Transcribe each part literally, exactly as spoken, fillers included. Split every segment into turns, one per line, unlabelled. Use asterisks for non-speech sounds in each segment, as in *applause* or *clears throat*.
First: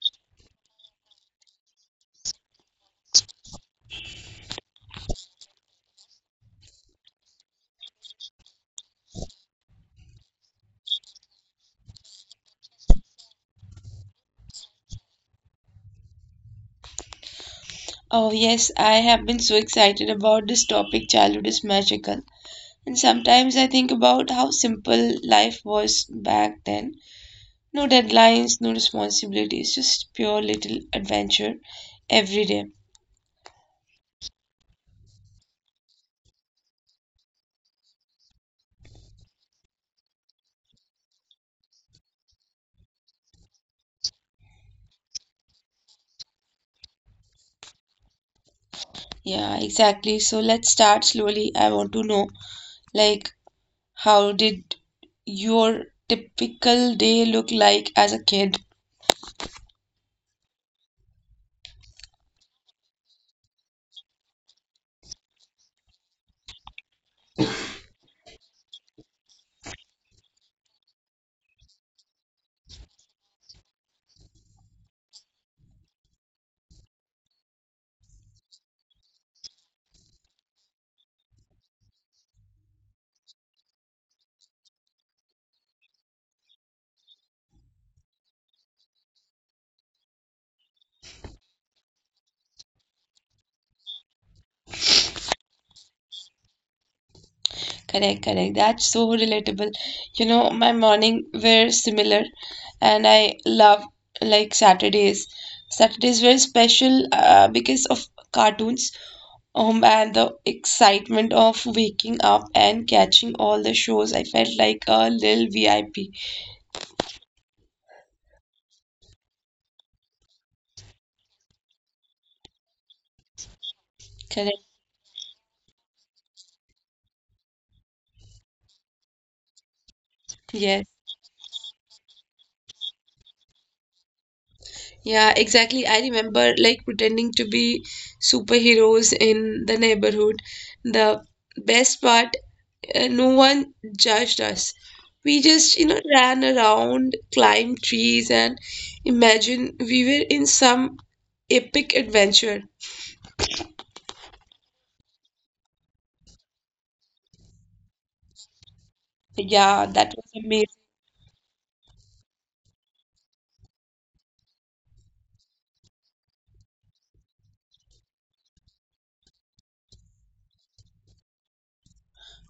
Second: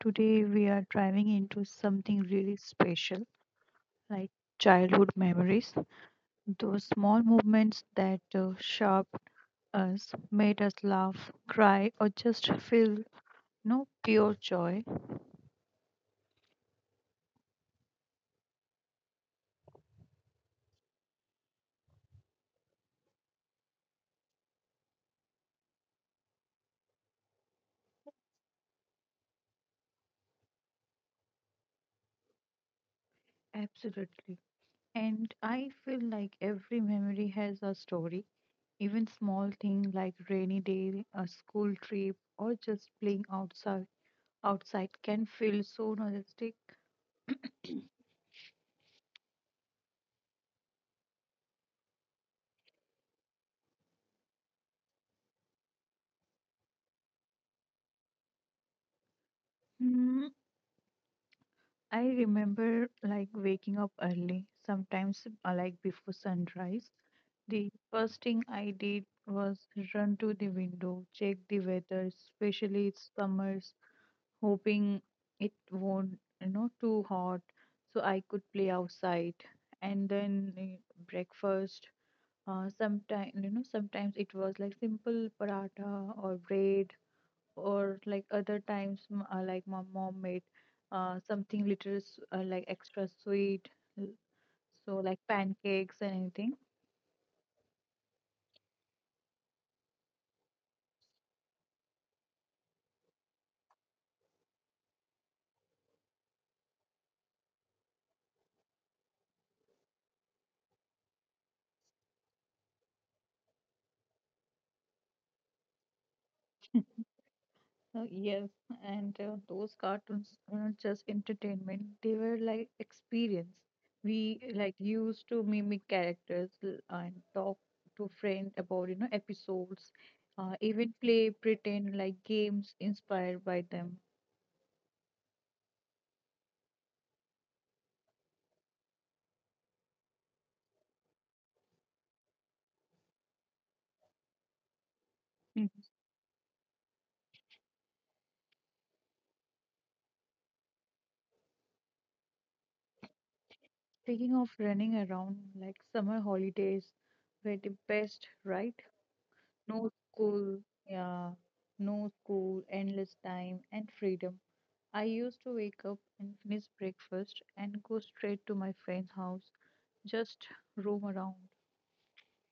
Today we are driving into something really special like childhood memories, those small movements that uh, shaped us, made us laugh, cry, or just feel no pure joy.
Oh, yes, I have been so excited about this topic. Childhood is magical. And sometimes I think about how simple life was back then. No deadlines, no responsibilities, just pure little adventure every day.
Absolutely. And I feel like every memory has a story, even small thing like rainy day, a school trip, or just playing outside outside can feel so nostalgic.
Yeah, exactly. So let's start slowly. I want to know, like, how did your typical day look like as a kid?
Mm, I remember like waking up early, sometimes uh, like before sunrise. The first thing I did was run to the window, check the weather, especially it's summers, hoping it won't, you know, too hot, so I could play outside. And then eh, breakfast. Uh, sometimes you know, sometimes it was like simple paratha or bread or like other times m- uh, like my mom made uh, something little s- uh, like extra sweet l- so like pancakes and anything.
Correct, correct. That's so relatable. You know, my morning were similar, and I love like Saturdays. Saturdays were special uh, because of cartoons, um, and the excitement of waking up and catching all the shows. I felt like a little V I P.
*laughs* So yes, and uh, those cartoons were not just entertainment, they were like experience. We
Correct.
like used to mimic characters l- and talk to friends about you know episodes, uh,
Yes.
even play pretend like games inspired by them.
Yeah, exactly. I remember like pretending to be superheroes in the neighborhood. The best part. Uh, no one judged us. We
Hmm.
just, you know, ran around, climbed trees, and imagine we were in some epic adventure.
Speaking of running around like summer holidays were the best, right?
Yeah,
No
that was
school,
amazing.
yeah, no school, endless time and freedom. I used to wake up and finish breakfast and go straight to my friend's house, just roam around.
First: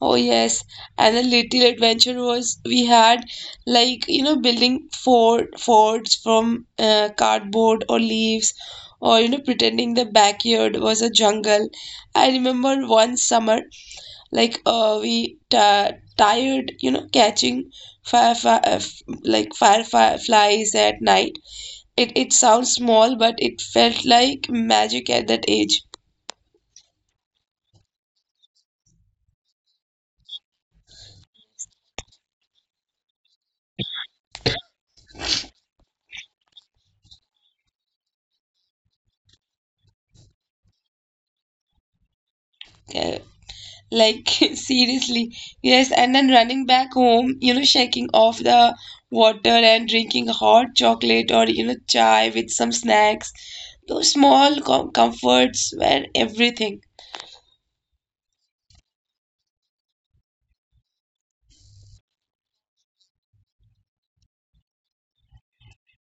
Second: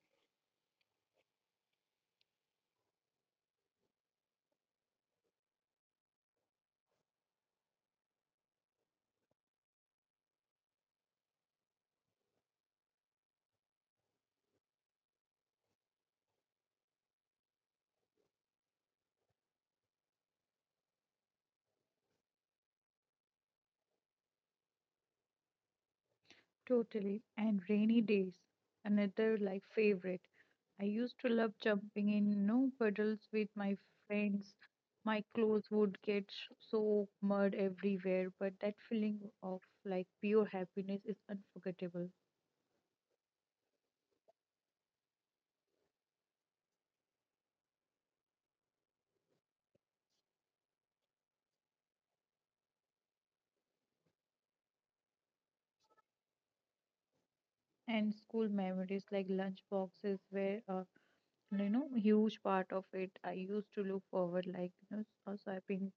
Oh, yes. And a little adventure was we had like, you know, building fort, forts from uh, cardboard or leaves, or, you know, pretending the backyard was a jungle. I remember one summer like uh we ta tired you know catching fire, fire like fireflies at night. It it sounds small, but it felt like magic at that age.
Totally. And rainy days, another like favorite. I used to love jumping in no puddles with my friends. My clothes would get sh- soaked, mud everywhere, but that feeling of like pure happiness is unforgettable.
Uh, like, *laughs* seriously, yes. And then running back home, you know, shaking off the water and drinking hot chocolate or, you know, chai with some snacks. Those small com- comforts were everything.
And school memories like lunch boxes were a you know huge part of it. I used to look forward like you know s- swapping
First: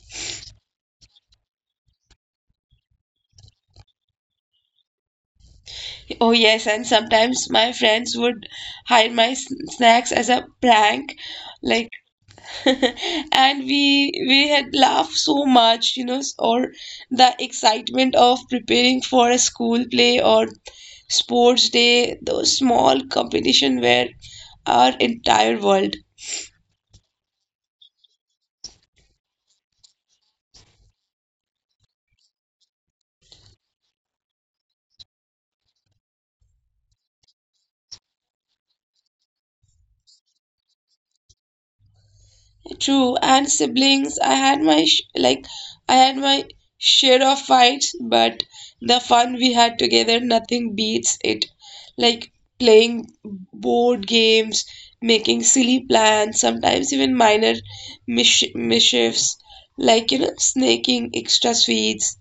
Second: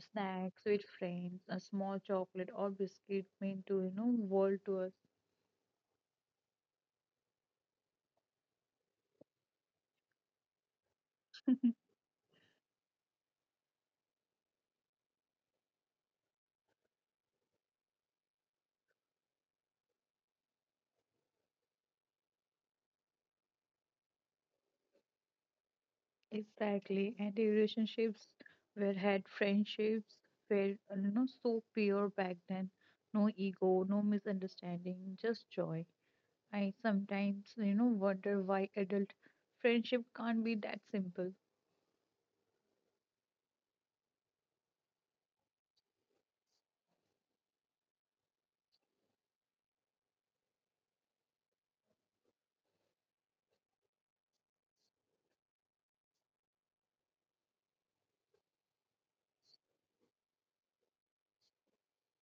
snacks with friends, a small chocolate or biscuit meant to you know world to us.
Oh, yes, and sometimes my friends would hide my s- snacks as a prank, like, *laughs* and we we had laughed so much, you know, s- or the excitement of preparing for a school play or sports day. Those small competition were our entire world.
Exactly, and the relationships were had friendships were uh, you know so pure back then. No ego, no misunderstanding, just joy. I sometimes you know wonder why adult friendship can't be that simple.
True, and siblings, I had my sh- like I had my share of fights, but the fun we had together, nothing beats it. Like playing board games, making silly plans, sometimes even minor mish- mischiefs, like you know, snaking extra sweets.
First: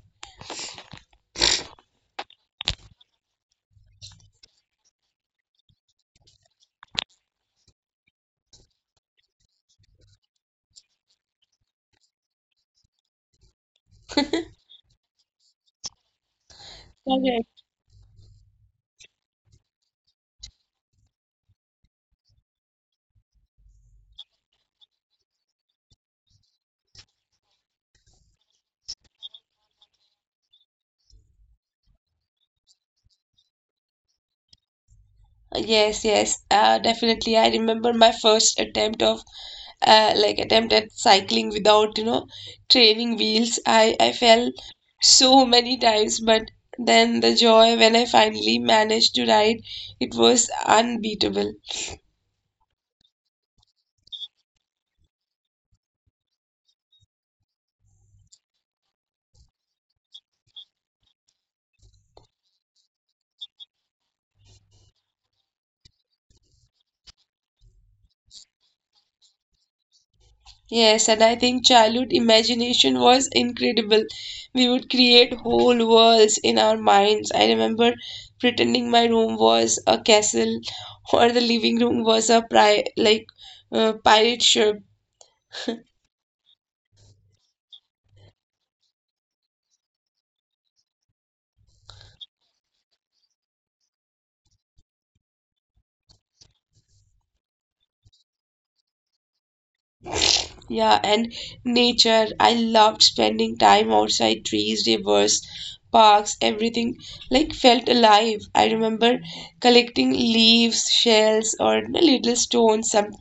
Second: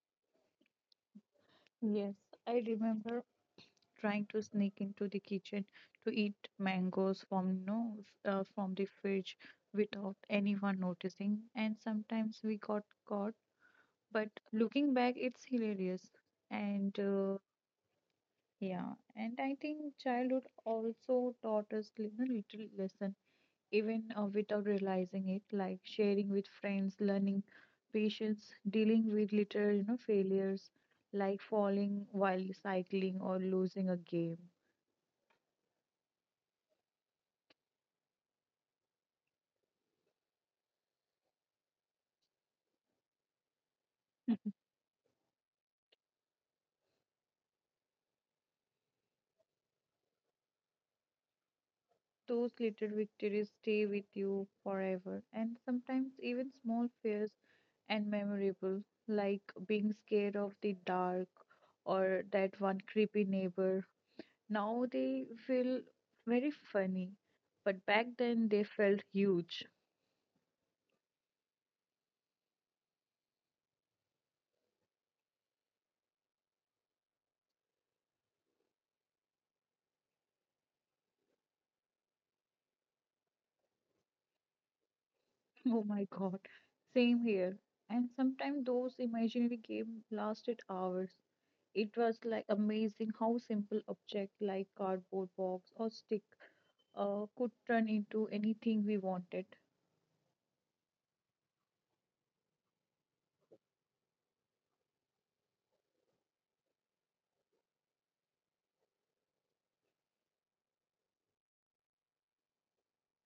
Yes, I remember trying to sneak into the kitchen to eat mangoes from no know uh, from the fridge without anyone noticing, and sometimes we got caught. But looking back, it's hilarious. And. Uh, Yeah, and I think childhood also taught us li- a little lesson, even uh, without realizing it, like sharing with friends, learning patience, dealing with little, you know, failures, like falling while cycling or losing a game.
Yes, yes, uh, definitely. I remember my first attempt of uh, like attempt at cycling without, you know, training wheels. I I fell so many times, but then the joy when I finally managed to ride, it was unbeatable.
Those little victories stay with you forever, and sometimes even small fears and memorable, like being scared of the dark or that one creepy neighbor. Now they feel very funny, but back then they felt huge.
Yes, and I think childhood imagination was incredible. We would create whole worlds in our minds. I remember pretending my room was a castle *laughs* or the living room was a pri like uh, pirate ship.
*laughs* Oh my god, same here. And sometimes those imaginary games lasted hours. It was like amazing how simple object like cardboard box or stick uh, could turn into anything we wanted.
Yeah, and nature. I loved spending time outside, trees, rivers, parks, everything like felt alive. I remember collecting leaves, shells, or little stones. Some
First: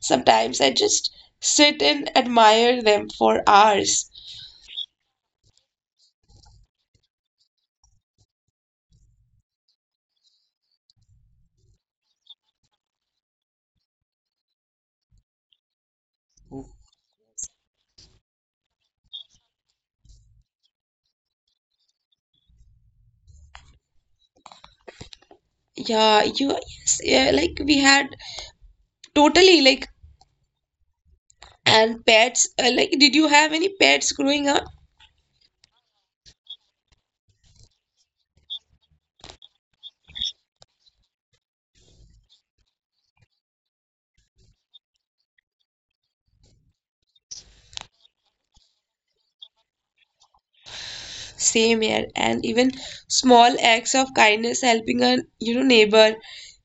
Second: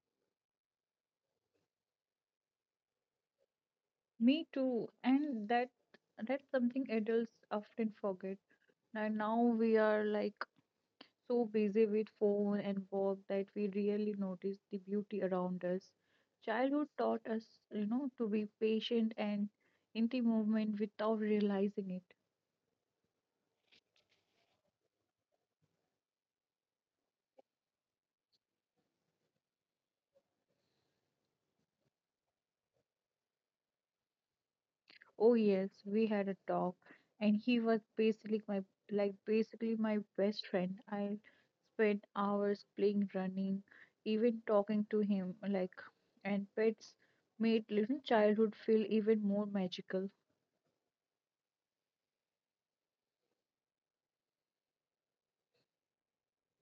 Sometimes I just sit and admire them for hours.
Me too, and that that's something adults often forget. And now we are like so busy with phone and work that we really notice the beauty around us. Childhood taught us, you know, to be patient and in the moment without realizing it.
Yeah, you yes, yeah, like we had totally like, and pets. Uh, like, did you have any pets growing up?
Oh yes, we had a talk, and he was basically my like basically my best friend. I spent hours playing, running, even talking to him. Like, and pets made little childhood feel even more magical.
Same here. And even small acts of kindness, helping a you know neighbor,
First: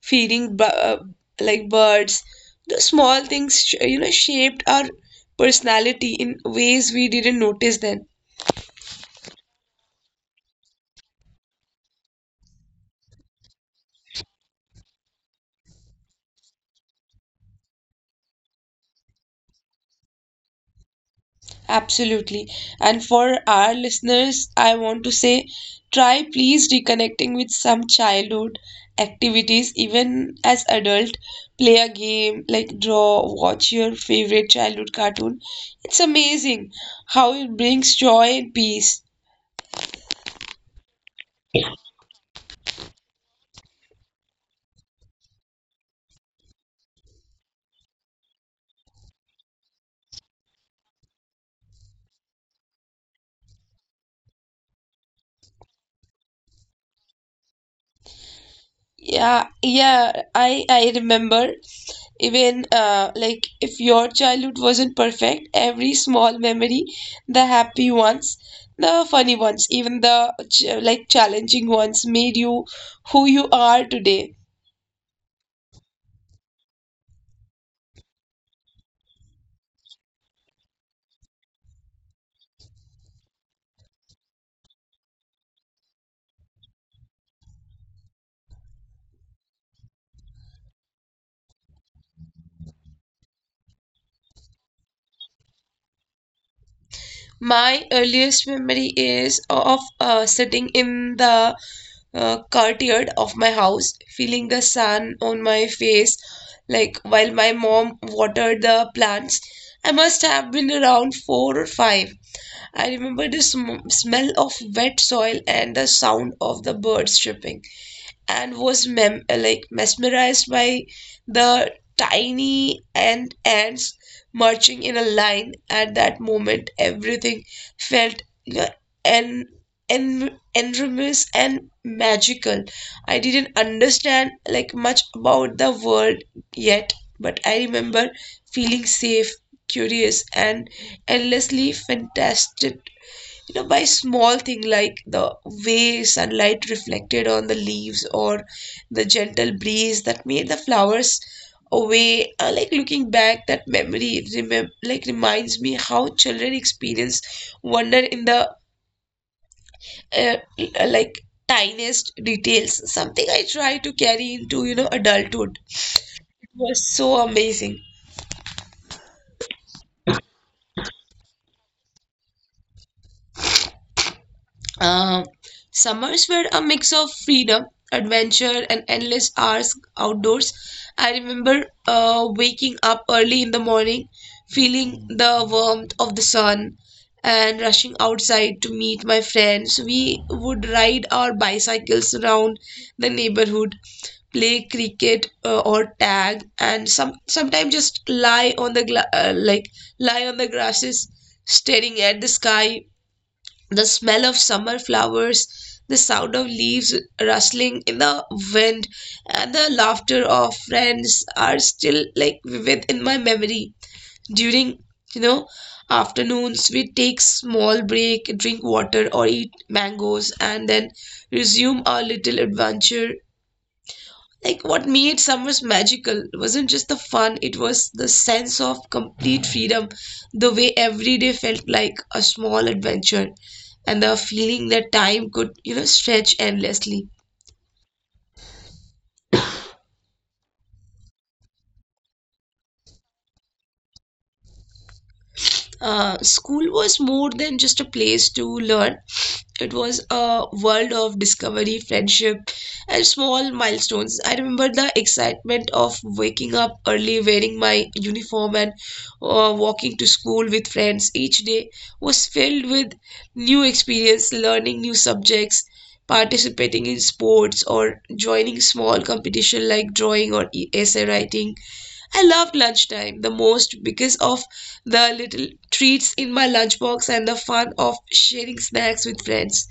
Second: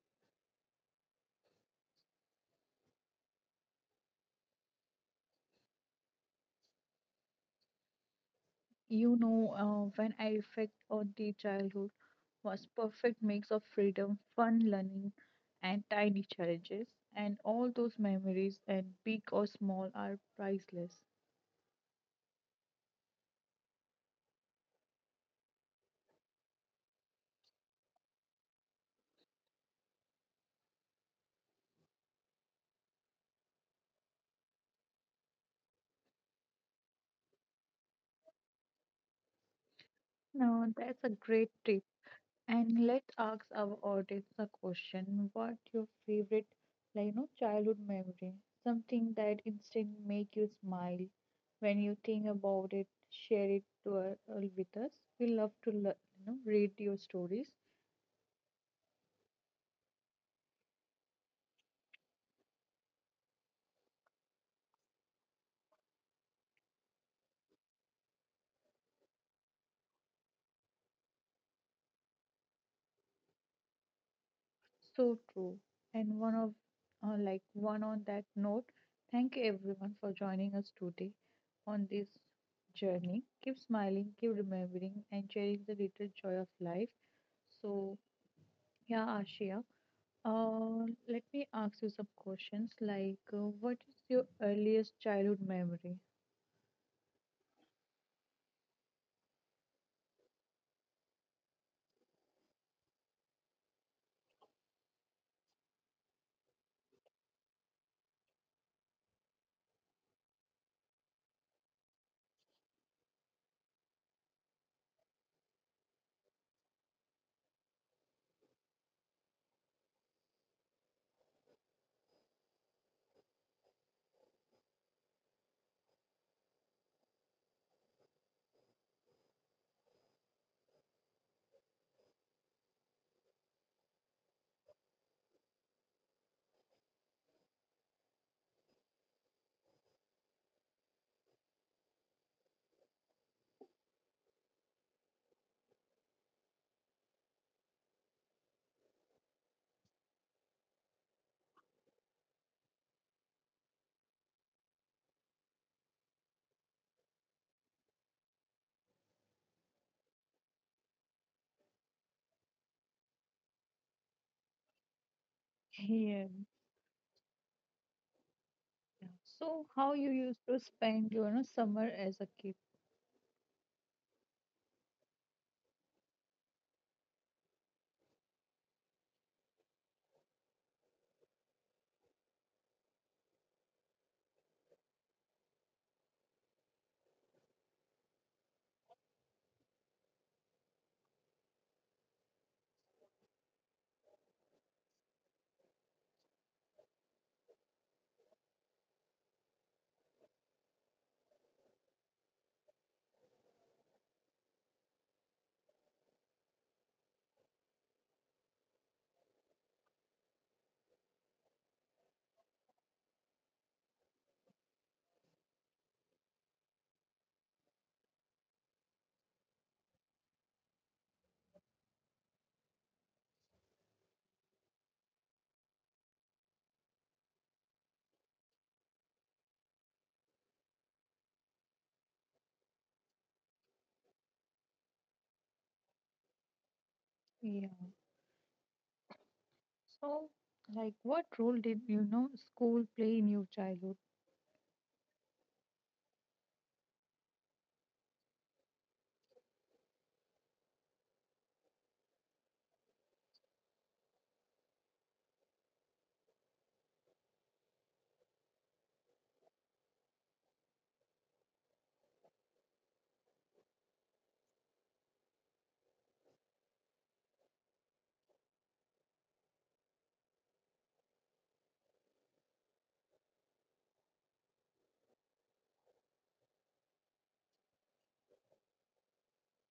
feeding bu- uh, like birds. Those small things sh- you know, shaped our personality in ways we didn't notice then.
you know uh, When I reflect on the childhood was perfect mix of freedom, fun learning and tiny challenges and all those memories and big or small are priceless.
Absolutely. And for our listeners, I want to say, try please reconnecting with some childhood activities, even as adult. Play a game, like draw, watch your favorite childhood cartoon. It's amazing how it brings joy and peace.
Now that's a great tip. And let's ask our audience a question. What your favorite like you know childhood memory? Something that instant make you smile when you think about it, share it to uh, uh, with us. We love to lear- you know read your stories.
Yeah, yeah, I I remember, even uh, like, if your childhood wasn't perfect, every small memory, the happy ones, the funny ones, even the ch like challenging ones made you who you are today.
So true. And one of uh, like one on that note, thank everyone for joining us today on this journey. Keep smiling, keep remembering, and sharing the little joy of life. So yeah, Ashia, uh, let me ask you some questions. Like, uh, what is your earliest childhood memory?
My earliest memory is of uh, sitting in the uh, courtyard of my house, feeling the sun on my face, like while my mom watered the plants. I must have been around four or five. I remember the sm- smell of wet soil and the sound of the birds chirping, and was mem- uh, like mesmerized by the tiny and ants marching in a line. At that moment, everything felt, you know, en- en- enormous and magical. I didn't understand like much about the world yet, but I remember feeling safe, curious, and endlessly fantastic, you know, by small thing, like the way sunlight reflected on the leaves or the gentle breeze that made the flowers away. Uh, like, looking back, that memory remem- like reminds me how children experience wonder in the uh, uh, like tiniest details, something I try to carry into, you know, adulthood.
*laughs* Yeah.
It was so amazing.
So how you used to spend your you know, summer as a kid?
Uh, Summers were a mix of freedom, adventure, and endless hours outdoors. I remember uh, waking up early in the morning, feeling the warmth of the sun, and rushing outside to meet my friends. We would ride our bicycles around the neighborhood, play cricket uh, or tag, and some sometimes just lie on the gla- uh, like lie on the grasses, staring at the sky. The smell of summer flowers, the sound of leaves rustling in the wind, and the laughter of friends are still like vivid in my memory. During, you know, afternoons, we take small break, drink water, or eat mangoes, and then resume our little adventure. Like, what made summers magical wasn't just the fun, it was the sense of complete freedom, the way every day felt like a small adventure, and the feeling that time could, you know, stretch endlessly.
Yeah. So like, what role did you know school play in your childhood?
Uh, school was more than just a place to learn. It was a world of discovery, friendship, and small milestones. I remember the excitement of waking up early, wearing my uniform, and uh, walking to school with friends. Each day was filled with new experience, learning new subjects, participating in sports, or joining small competition like drawing or e- essay writing. I loved lunchtime the most because of the little treats in my lunchbox and the fun of sharing snacks with friends.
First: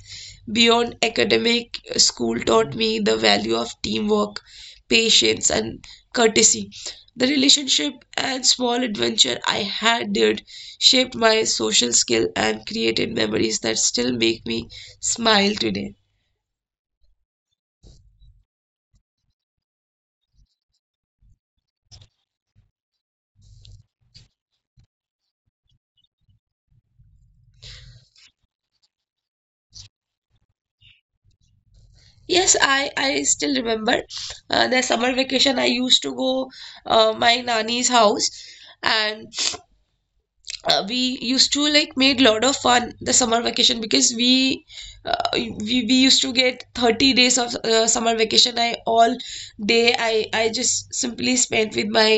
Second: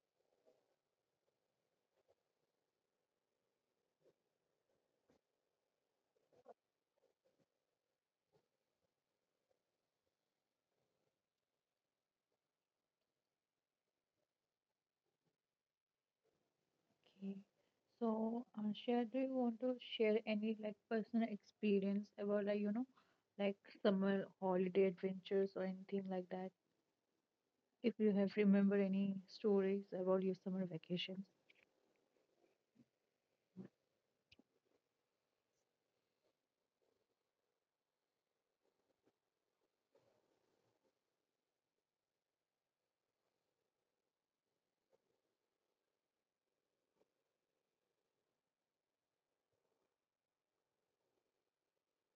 Beyond academic, school taught me the value of teamwork, patience, and courtesy. The relationship and small adventure I had there shaped my social skill and created memories that still make me smile today.
Okay. So, uh, share, do you want to share any like personal experience about like you know, like summer holiday adventures or anything like that? If you have remember any stories about your summer vacations.
Yes, I, I still remember uh, the summer vacation I used to go uh, my nani's house, and uh, we used to like made lot of fun the summer vacation, because we uh, we, we used to get thirty days of uh, summer vacation. I all day i i just simply spent with my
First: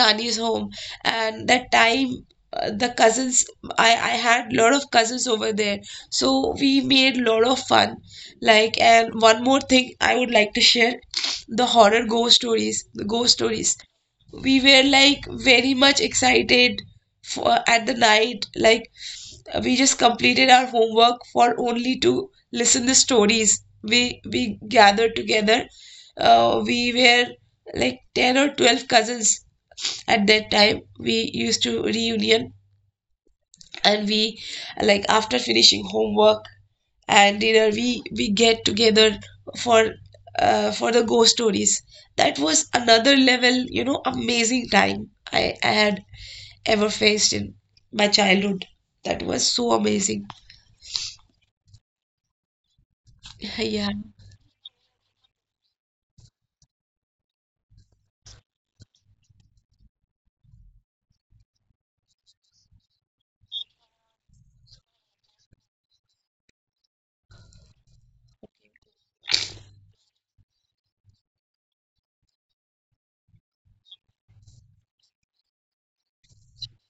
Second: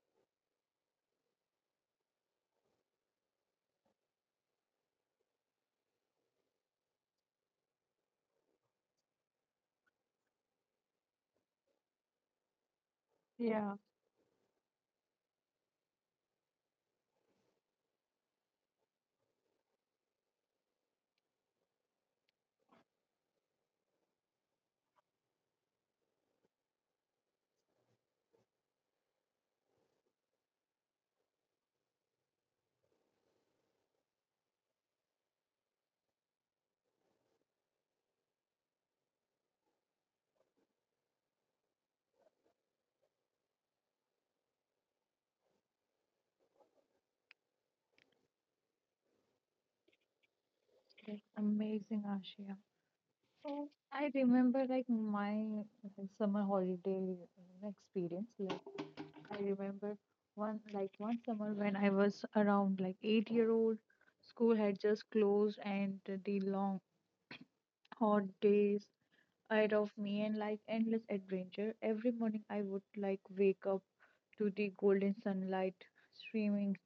nani's home. And that time, uh, the cousins, i i had lot of cousins over there, so we made lot of fun. Like, and one more thing I would like to share, the horror ghost stories, the ghost
Yeah.
stories. We were like very much excited for at the night, like, we just completed our homework for only to listen the stories. We we gathered together. Uh, we were like ten or twelve cousins at that time. We used to reunion, and we like after finishing homework and dinner, we we get together for uh, for the ghost stories. That was another level, you know, amazing time I, I had ever faced in my childhood. That was so amazing.
Okay. Amazing, Ashia. So
*laughs* Yeah.
I remember like my summer holiday uh, experience. Like I remember one like one summer when I was around like eight year old, school had just closed and the long *coughs* hot days ahead of me and like endless adventure. Every morning I would like wake up to the golden sunlight streaming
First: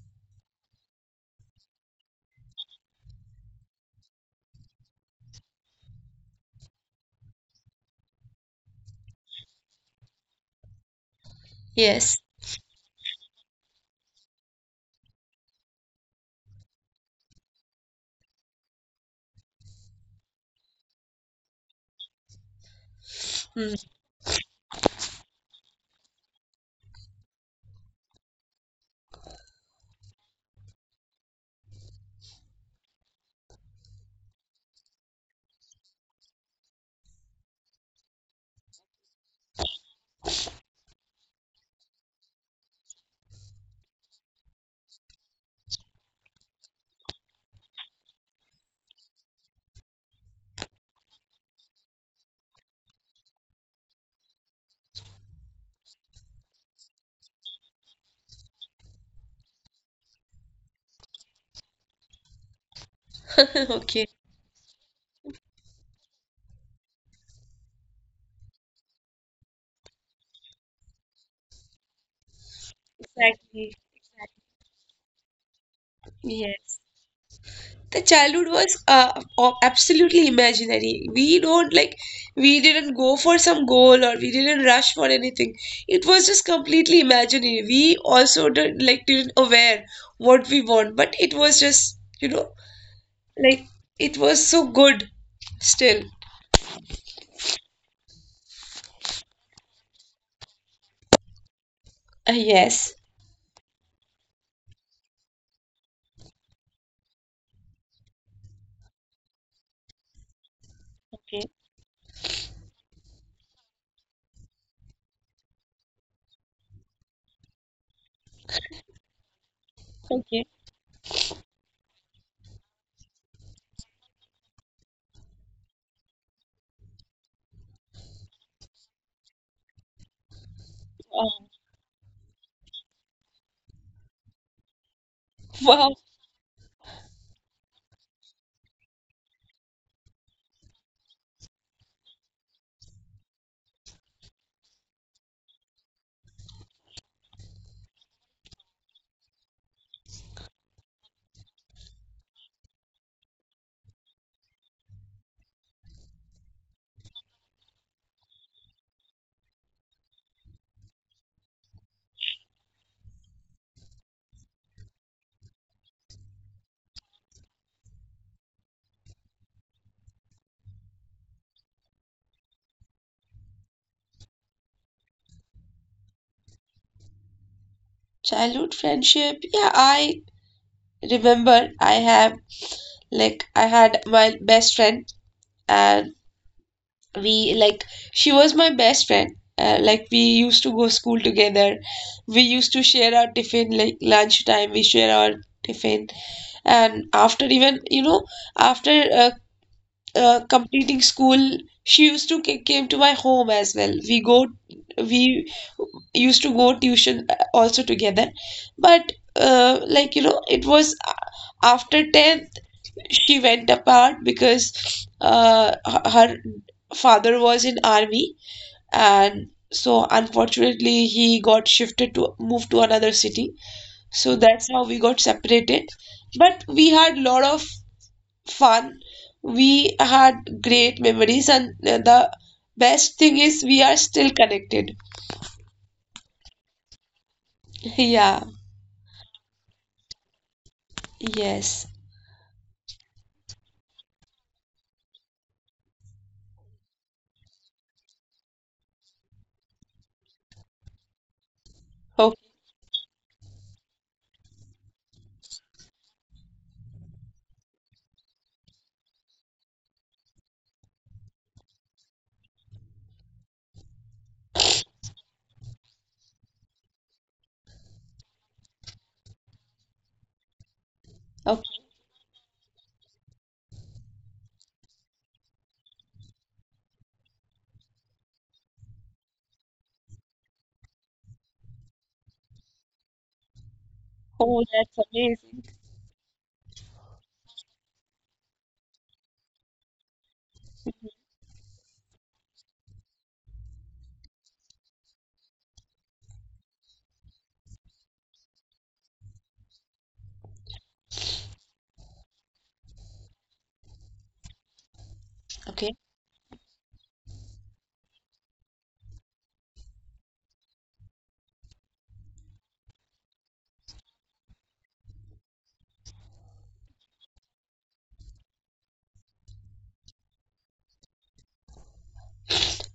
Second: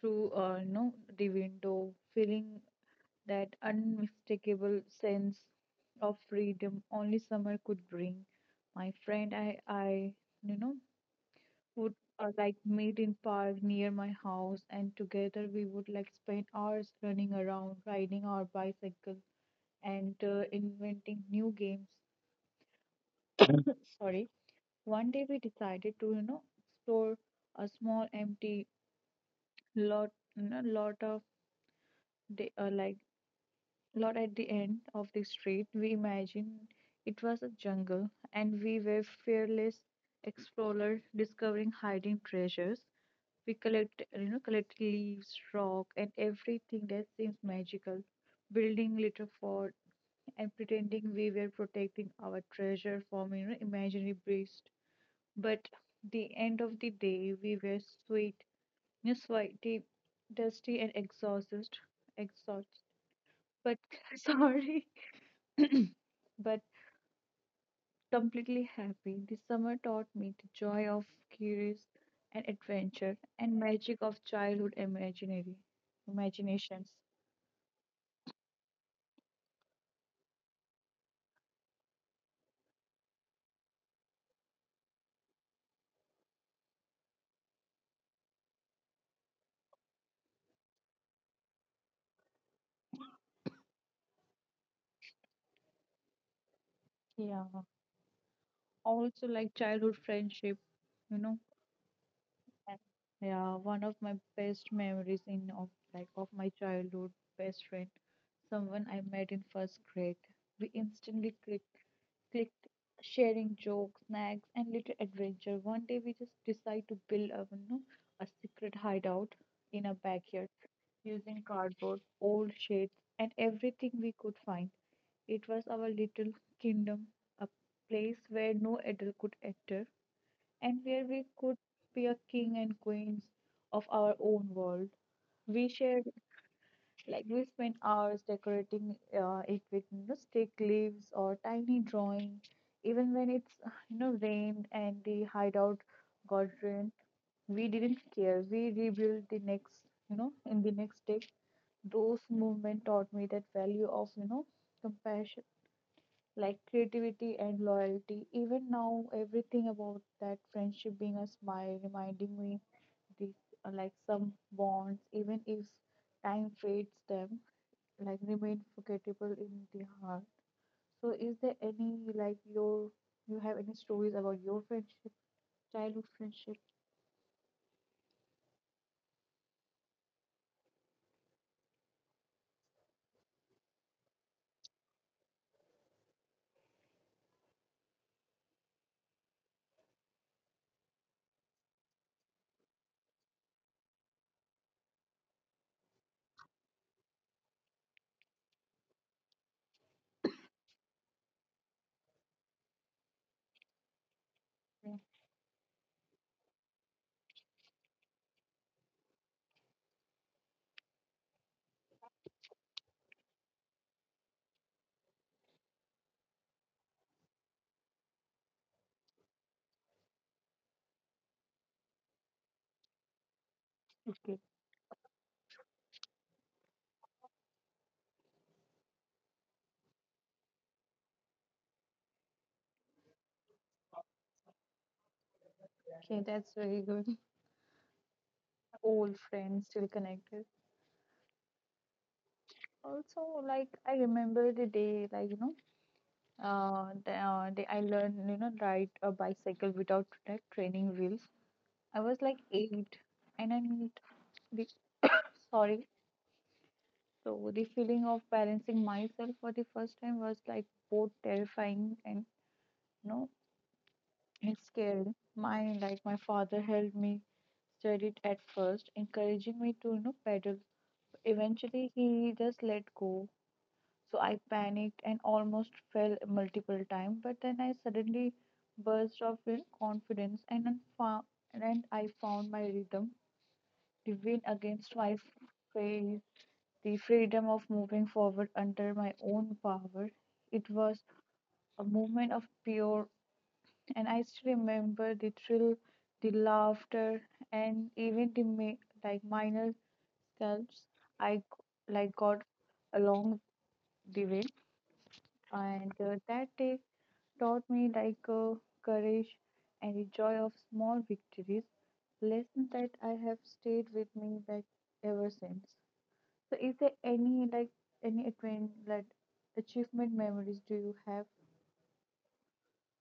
through uh no the window, feeling that unmistakable sense of freedom only summer could bring. My friend I I you know would
Yes.
uh, like meet in park near my house and together we would like spend hours running around riding our bicycle and uh, inventing new games.
Mm.
*clears throat* Sorry, one day we decided to you know explore a small empty lot you know, lot of day, uh, like lot at the end of the street. We imagined it was a jungle and we were fearless explorers discovering hiding treasures. We collect, you know, collect leaves, rock, and everything that seems magical, building little fort and pretending we were protecting our treasure from, you know, imaginary beast. But the end of the day, we were sweet you know, sweaty, dusty, and exhausted. Exhausted,
*laughs*
but
Okay.
*laughs* sorry. *clears throat* but completely happy. The summer taught me the joy of curious and adventure and
Exactly.
magic of childhood imaginary
Yes,
imaginations.
the childhood was uh, o- absolutely imaginary. We don't like, we didn't go for some goal or we didn't rush for anything. It was just completely imaginary. We also didn't like didn't aware what we want, but it was just you know like it was so good still.
Yeah. Also like childhood friendship, you know
Uh, yes.
Yeah, one of my best memories in of like of my childhood best friend, someone I met in first grade. We instantly
Okay.
clicked, clicked, sharing jokes, snacks, and little adventure. One day we just decide to build a, you know, a secret hideout in a backyard
Okay.
using cardboard, old shades, and everything we could find. It was our little kingdom, a place where no adult could enter and where we could
Um,
be a king and queens of our own world. We
wow.
shared, like, we spent hours decorating uh, it with you know, stick leaves or tiny drawing. Even when it's you know rained and the hideout got ruined, we didn't care. We rebuilt the next, you know, in the next day. Those movement taught me that value of you know compassion like creativity and loyalty. Even now, everything about that friendship being a smile, reminding me this uh, like some bonds, even if time fades them, like remain forgettable in the heart. So, is there any like your you have any stories about your friendship, childhood friendship?
Childhood friendship. Yeah, I remember I have like I had my best friend, and we like she was my best friend. Uh, like, we used to go school together. We used to share our tiffin, like lunch time we share our tiffin, and after, even you know, after uh, uh, completing school, she used to ca- came to my home as well. We go
Yeah.
we used to go tuition uh, also together. But uh, like, you know, it was uh, after ten she went apart, because uh, h- her father was in army, and so unfortunately he got shifted to move to another city. So
Okay.
that's how we got separated. But we had lot of fun. We had great memories, and uh, the best thing is we are still connected.
Okay, that's very good. *laughs*
*laughs* Yeah.
Old friends still connected.
Yes.
Also, like I remember the day, like you know. Uh, the, uh, the, I learned, you know, ride a bicycle without like training wheels. I was
Oh,
like eight, and I mean, the, sorry. So the feeling of balancing myself for the first time was like both terrifying and you know, and scary. My like my father helped me steadied at first, encouraging me to you know pedal.
okay.
Eventually, he just let go. So I panicked and almost fell multiple times, but then I suddenly burst of in confidence and, then fou- and then I found my rhythm, the wind
Oh,
against
that's
my
amazing.
face, the freedom of moving forward under my own power. It was a moment of pure, and I still remember the thrill, the laughter, and even the ma- like minor scalps I g- like got along the way, and
Okay.
uh, that day taught me like uh, courage and the joy of small victories, lessons that I have stayed with me like ever since. So is there any like any advent like achievement memories do you have?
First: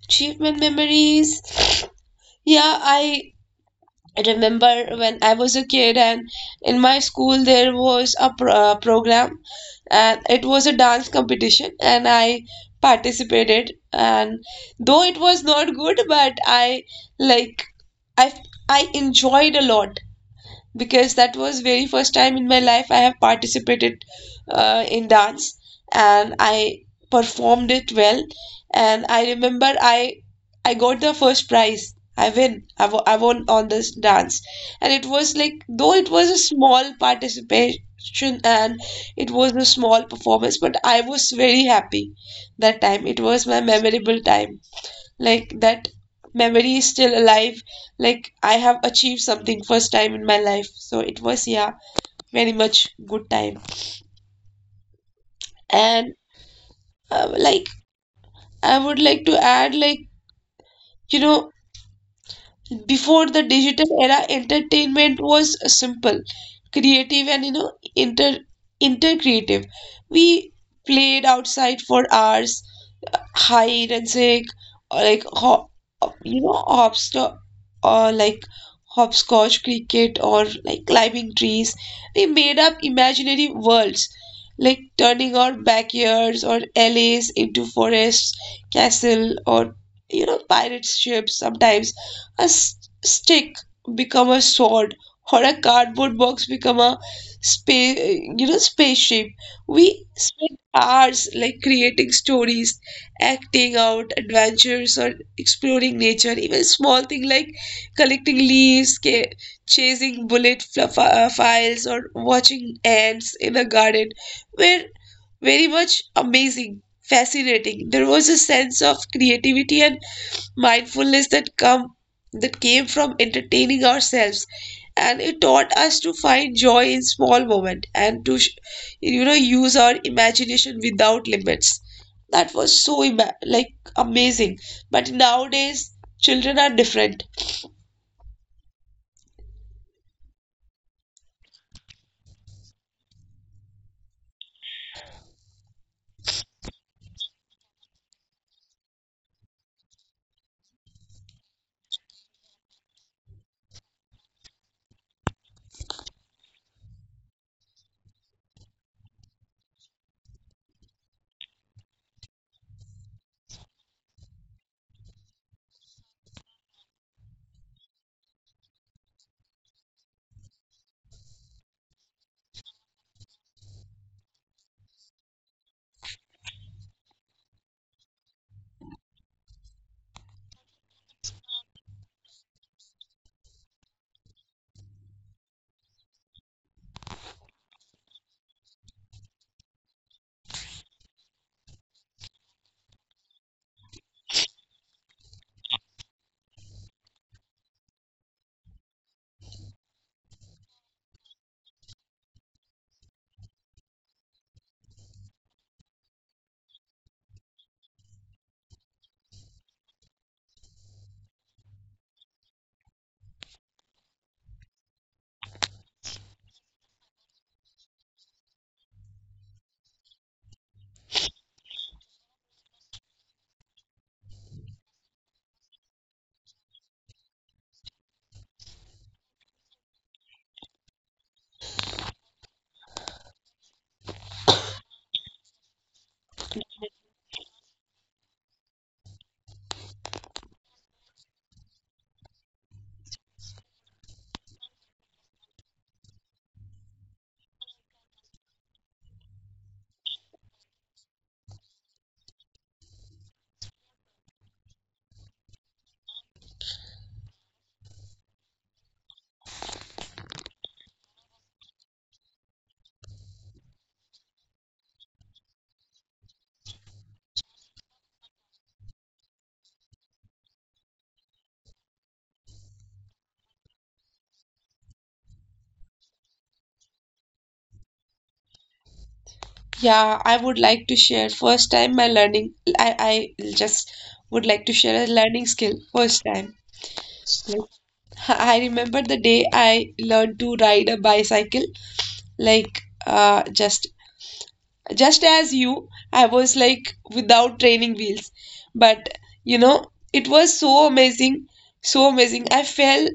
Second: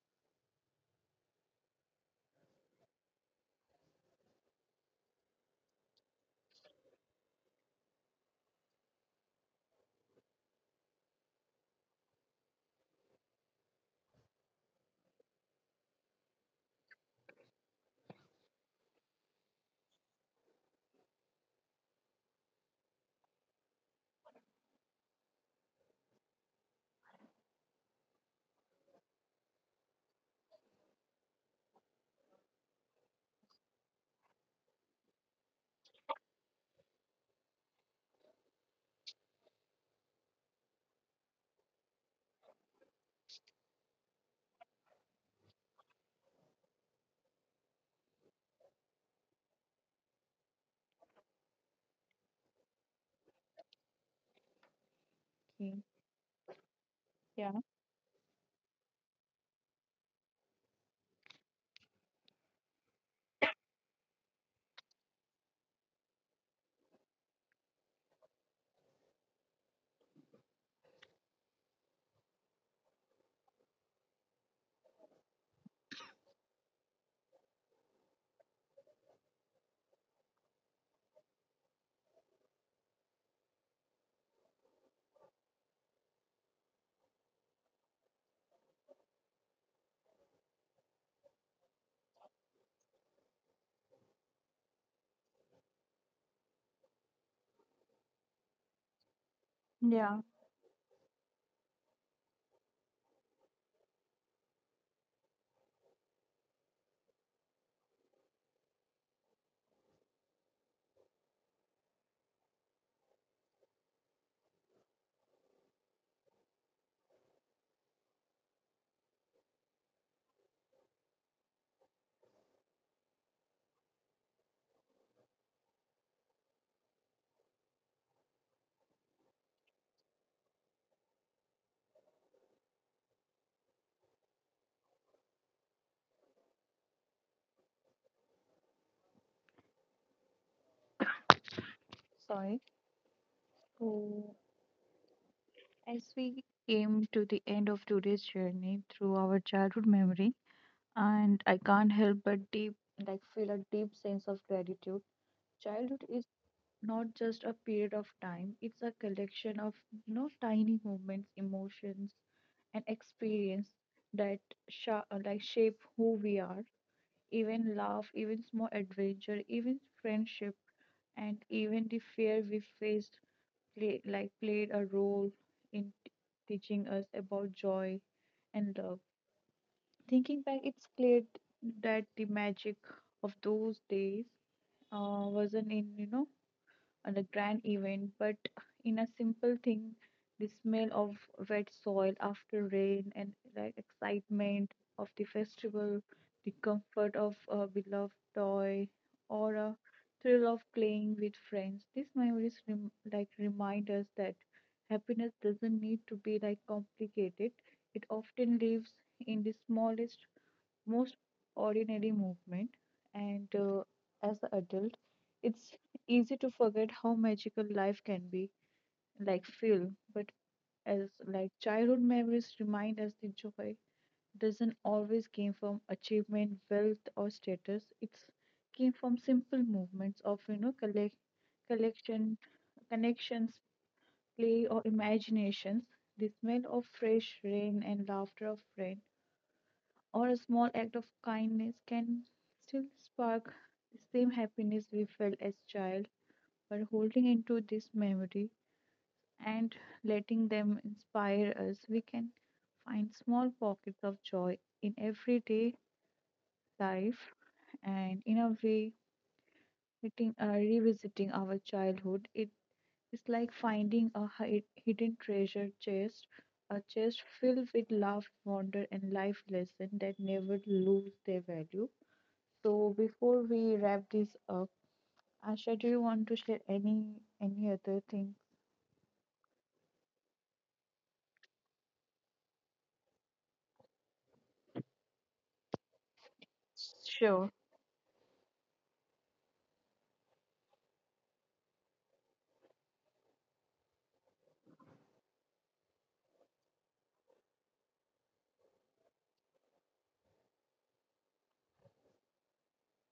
Achievement memories. Yeah, i I remember when I was a kid, and in my school there was a pro- uh, program, and it was a dance competition, and I participated. And though it was not good, but I like I I enjoyed a lot, because that was very first time in my life I have participated uh, in dance, and I performed it well. And I remember I I got the first prize. I win I, w I won on this dance. And it was like, though it was a small participation and it was a small performance, but I was very happy. That time, it was my memorable time. Like, that memory is still alive. Like, I have achieved something first time in my life, so it was, yeah, very much good time.
King?
And uh,
Yeah,
like I would like to add, like you know before the digital era, entertainment was simple, creative, and you know inter inter creative. We played outside for hours, hide and seek, or like ho- you know hopster, or like hopscotch, cricket, or like climbing trees. We made up imaginary worlds, like turning our backyards or alleys into forests, castle, or, you know, pirate ships. Sometimes a s- stick become a sword, or a cardboard box become a space you know spaceship. We
yeah.
spent hours like creating stories, acting out adventures, or exploring nature. Even small thing like collecting leaves, ca- chasing bullet fl- uh, files, or watching ants in a garden were very much amazing, fascinating. There was a sense of creativity and mindfulness that come that came from entertaining ourselves. And it taught us to find joy in small moment, and to sh- you know use our imagination without limits. That was so ima- like amazing. But nowadays children are different.
Sorry. So as we came to the end of today's journey through our childhood memory, and I can't help but deep like feel a deep sense of gratitude. Childhood is not just a period of time, it's a collection of you know tiny moments, emotions, and experience that sha- uh, like shape who we are. Even love, even small adventure, even friendship, and even the fear we faced play, like played a role in t- teaching us about joy and love. Thinking back, it's clear that the magic of those days uh, wasn't in you know or a grand event, but in a simple thing, the smell of wet soil after rain and the excitement of the festival, the comfort of a beloved toy, or a thrill of playing with friends. These memories rem- like remind us that happiness doesn't need to be like complicated. It often lives in the smallest, most ordinary movement. And uh, as an adult, it's easy to forget how magical life can be, like feel. But as like childhood memories remind us the joy doesn't always came from achievement, wealth or status. It's came from simple movements of you know collect collection connections, play or imaginations, the smell of fresh rain and laughter of friends or a small act of kindness can still spark the same happiness we felt as child. But holding into this memory and letting them inspire us we can find small pockets of joy in everyday life. And in a way hitting, uh, revisiting our childhood it is like finding a hi- hidden treasure chest, a chest filled with love, wonder and life lessons that never lose their value. So before we wrap this up, Asha, do you want to share any any other thing?
Yeah, I would like to share first time my learning. I, I just would like to share a learning skill first time.
Sure.
*laughs* I remember the day I learned to ride a bicycle, like uh, just just as you. I was like without training wheels, but you know it was so amazing. So amazing, I fell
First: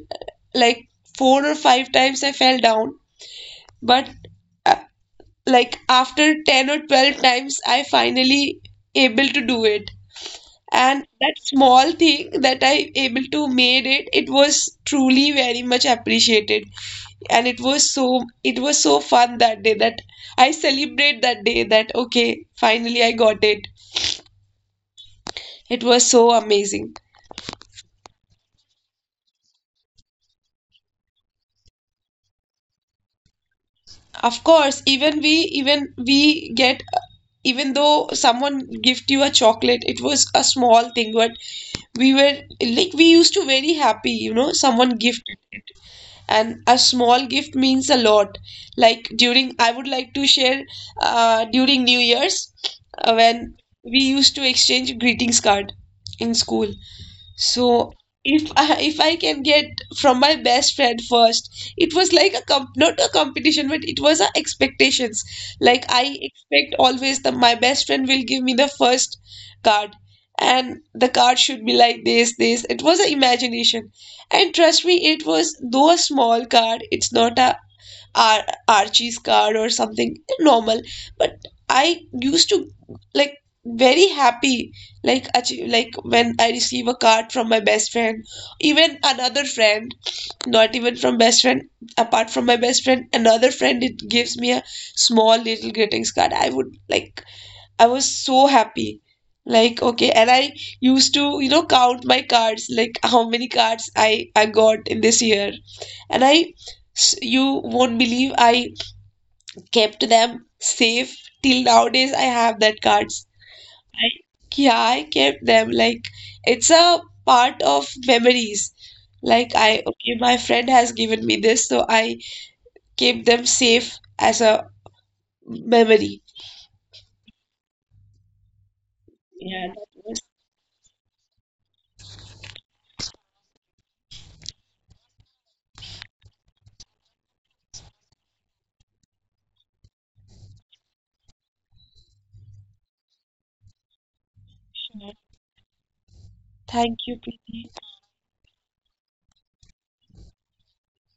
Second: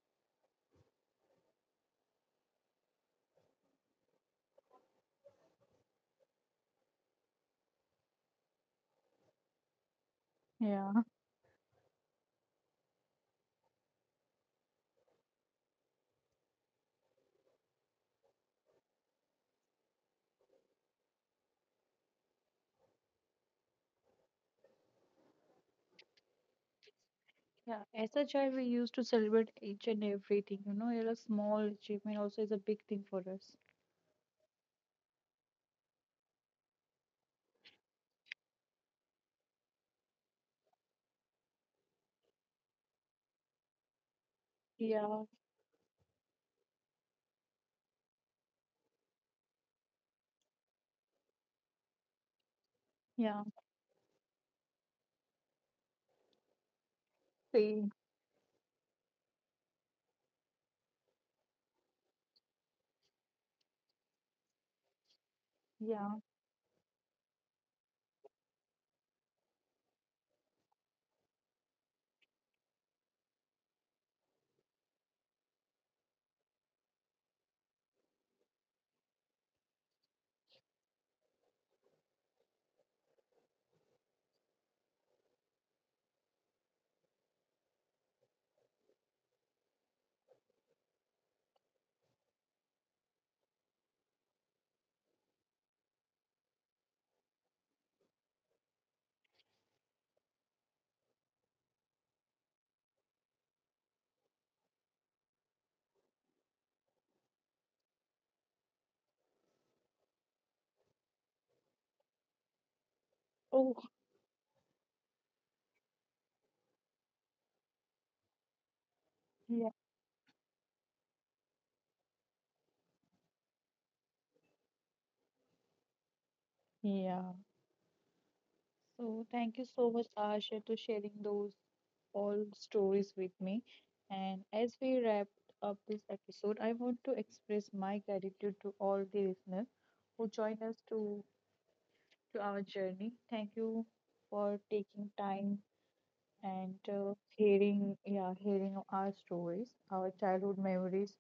like four or five times, I fell down. But uh, like after ten or twelve times, I finally able to do it.
Yeah.
And that small thing that I able to made it, it was truly very much appreciated. And it was so it was so fun that day that I celebrate that day that, okay, finally I got it. It was so amazing.
Yeah, as a child, we used to celebrate each and everything. You know, a small achievement also is a big thing for us.
Of course, even we even we get even though someone gift you a chocolate, it was a small thing, but we were, like, we used to very happy, you know, someone
Yeah.
gifted. And a small gift means a lot. Like during i would like to share uh, during new year's, uh, when
Yeah.
we used to exchange greetings card in school.
Same.
So, if I, if I can get from my best friend first, it was like a comp not a competition, but it was a expectations. Like,
Yeah.
I expect always that my best friend will give me the first card, and the card should be like this, this. It was an imagination, and trust me, it was though a small card. It's not a Ar- Archie's car or something normal. But I used to, like, very happy, like, achie- like when I receive a card from my best friend, even another friend, not even from best friend, apart from my best friend, another friend it gives me a small little greetings card. I would like I was so happy. Like, okay. And I used to, you know, count my cards, like how many cards I I got in this year. And I, you won't believe, I kept them safe till nowadays. I have that cards.
Oh,
I, yeah, I kept them. Like, it's a part of memories. Like,
yeah.
I, okay, my friend has given me this, so I kept them safe as a memory.
Yeah. So thank you
Yeah,
so
that
much,
was.
Asha, to sharing those all stories with me. And as we wrap up this episode, I want to express my gratitude to all the listeners who joined us to, to our journey. Thank you for taking time and
Thank
uh,
you, Preeti.
hearing yeah hearing our stories, our childhood memories,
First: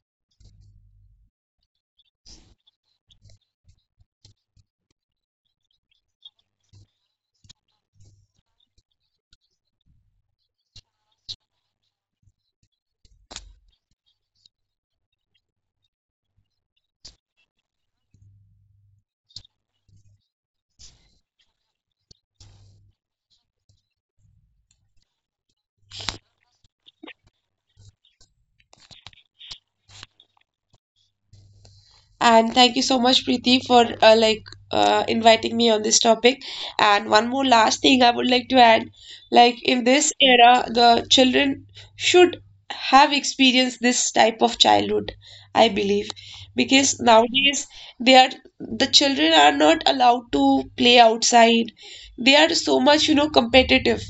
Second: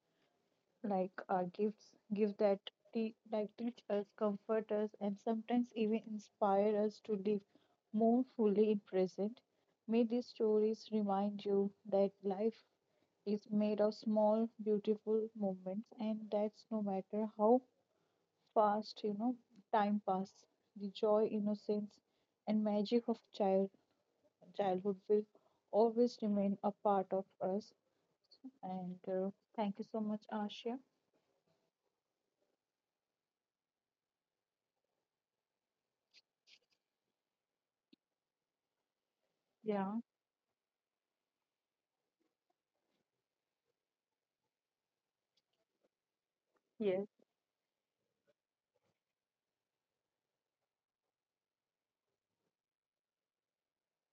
like uh, gifts give that te- like teach us, comfort us, and sometimes even inspire us to live more fully in present. May these stories remind you that life is made of small beautiful moments and that's no matter how fast you know time pass the joy innocence and magic of child childhood will always remain a part of us. And uh, thank you so much, Asha.
And thank you so much, Preeti, for uh, like uh, inviting me on this topic. And one more last thing I would like to add, like, in
Yeah.
this era, the children should have experienced this type of childhood, I believe, because
Yes.
nowadays they are the children are not allowed to play outside. They are so much, you know, competitive.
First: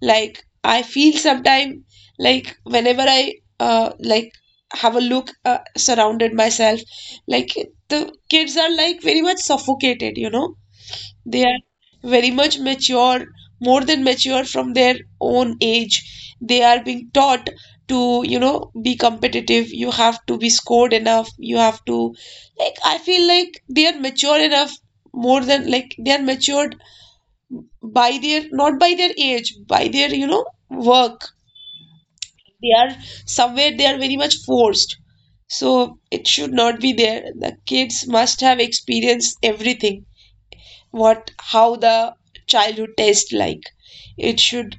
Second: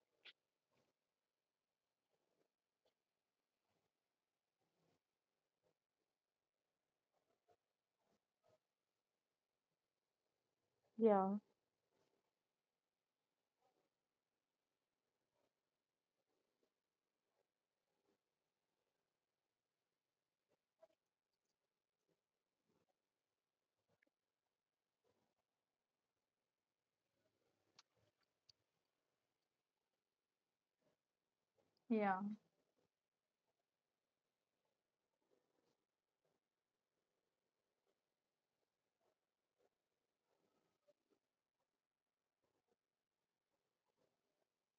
Like, I feel sometime, like, whenever I uh, like have a look, uh, surrounded myself, like, the kids are like very much suffocated, you know.
Yeah,
They are very much mature, more than mature from their own age. They are being taught to, you know, be competitive. You have to be scored enough. You have to, like, I feel like they are mature enough, more than, like, they are matured by their, not by their age, by their, you know, work.
yeah,
They are, somewhere they are very much forced, so it should not be there. The kids must have experienced everything, what how the childhood tastes like. It should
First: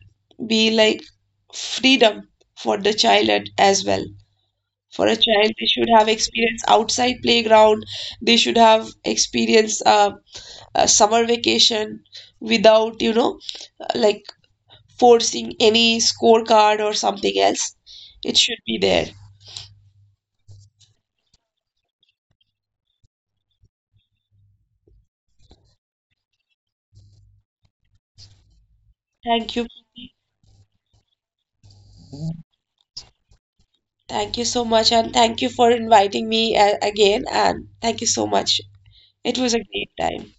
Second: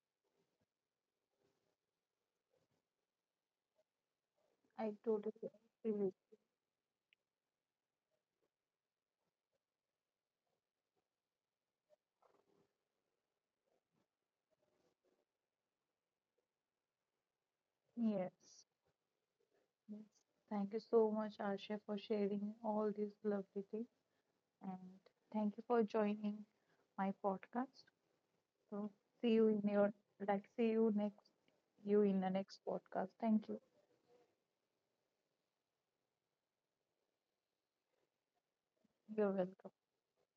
be like freedom for the child at- as well.
I
For a
totally
child, they should have
agree.
experience outside playground. They should have experience uh, a summer vacation, without, you know, like, forcing any scorecard or something else.
Yes,
It should be there.
yes. Thank you so much, Asha, for sharing all these lovely things, and thank you for joining my podcast. So, see you
Thank you.
in your like, see you next, you in the next podcast. Thank you.
Thank you so much. And thank you for inviting me a- again. And thank you so much.
You're
It was a
welcome.
great time.